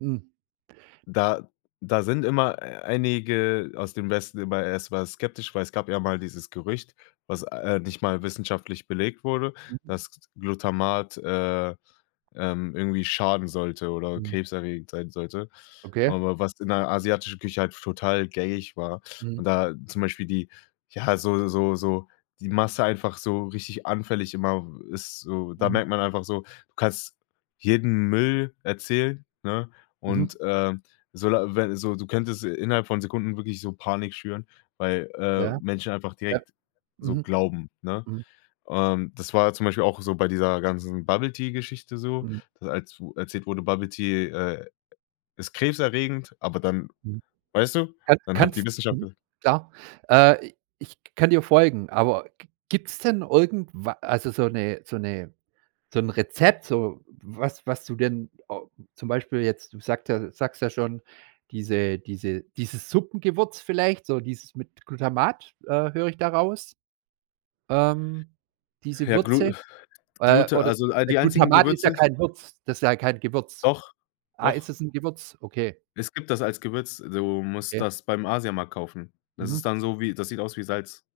Mhm. Da da sind immer einige aus dem Westen immer erstmal skeptisch. Weil es gab ja mal dieses Gerücht- was, äh, nicht mal wissenschaftlich belegt wurde- Mhm. dass Glutamat, äh, ähm, irgendwie schaden sollte oder Mhm. krebserregend sein sollte. Okay. Aber was in der asiatischen Küche halt f total gängig war. Und Mhm. da zum Beispiel die ja, so so so die Masse einfach so richtig anfällig immer ist so. Da Mhm. merkt man einfach so, du kannst jeden Müll erzählen, ne? Mhm. Und, ähm so, da wenn so, du könntest innerhalb von Sekunden wirklich so Panik schüren. Weil, äh, Ja. Menschen einfach Ja. direkt so Mhm. glauben, ne? Mhm. Ähm, das war zum Beispiel auch so bei dieser ganzen Bubble Tea Geschichte so, Mhm. als u erzählt wurde, Bubblet Tea, äh, ist krebserregend, aber dann Mhm. weißt du, Kann dann hat die kannst Wissenschaft mhm, [unintelligible] klar. Äh, i i Ich kann dir folgen, aber g gibt´s denn irgendwa also so 'ne so 'ne so 'n Rezept, so was was du denn äh, zum Beispiel jetzt, du sagt ja du sagst ja schon, diese diese dieses Suppengewürz vielleicht, so dieses mit Glutamat, äh, höre ich da raus? Ähm, diese Ja, Glu Würze, äh, Glute oder also, all d die einzigen Glutamat ist ja Gewürze kein Würz das ist ja kein Gewürz. Doch, Ah, ist doch. es ´n Gewürz? Okay. Es gibt das als Gewürz. Du musst Okay. das beim Asiamarkt kaufen. Das ist Mhm. dann so wie das sieht aus wie Salz.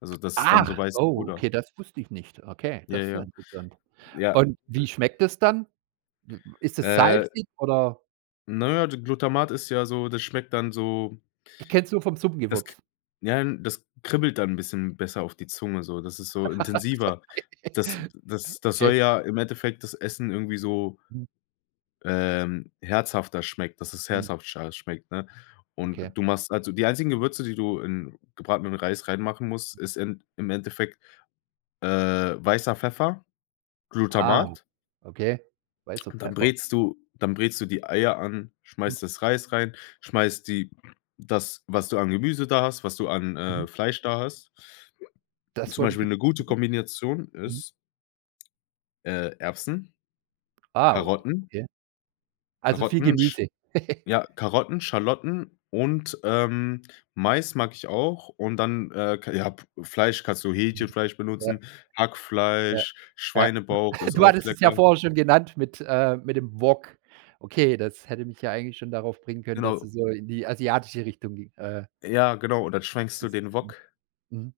Also das ist dann so Ach. weißes Oh, Pulver. okay, das wusste ich nicht. Okay, Ja, das ist ja ja. interessant. Ja. Und, wie schmeckt es dann? I ist es Äh salzig oder Ne, d Glutamat ist ja so das schmeckt dann so Ich kenn's nur vom das k Suppengewürz. Ja, n das k kribbelt dann ´n bisschen besser auf die Zunge so, das ist so intensiver. Das das das soll Okay. ja im Endeffekt das Essen irgendwie so Mhm. ähm, herzhafter schmeckt dass es Mhm. herzhafter schmeckt, ne? Und Okay. du machst also die einzigen Gewürze, die du in gebratenem Reis reinmachen musst, ist in im Endeffekt, äh, weißer Pfeffer, Ah, Glutamat. okay, weißer Dann Pfeffer. brätst du dann brätst du die Eier an. Mhm. Schmeißt das Reis rein, schmeißt die das, was du an Gemüse da hast, was du an, Mhm. äh, Fleisch da hast. Das Zum wollt ich Beispiel jetzt 'ne gute mhm. Kombination Mhm. ist, äh, Erbsen, Wow, Karotten okay. Also viel Karotten, sch Gemüse. ja, Karotten, Schalotten und, ähm, Mais mag ich auch. Und dann, äh, kei ja p Fleisch kannst du Mhm. Hähnchenfleisch Ja. benutzen, Ja. Hackfleisch, Ja. Schweinebauch ist Du auch hattest es lecker. ja vorher schon genannt mit äh, mit dem Wok. Okay, das hätte mich ja eigentlich schon darauf bringen können, dass Genau. du so in die asiatische Richtung ging äh Ja, genau, und dann schwenkst du isst. den Mhm Wok. mhm.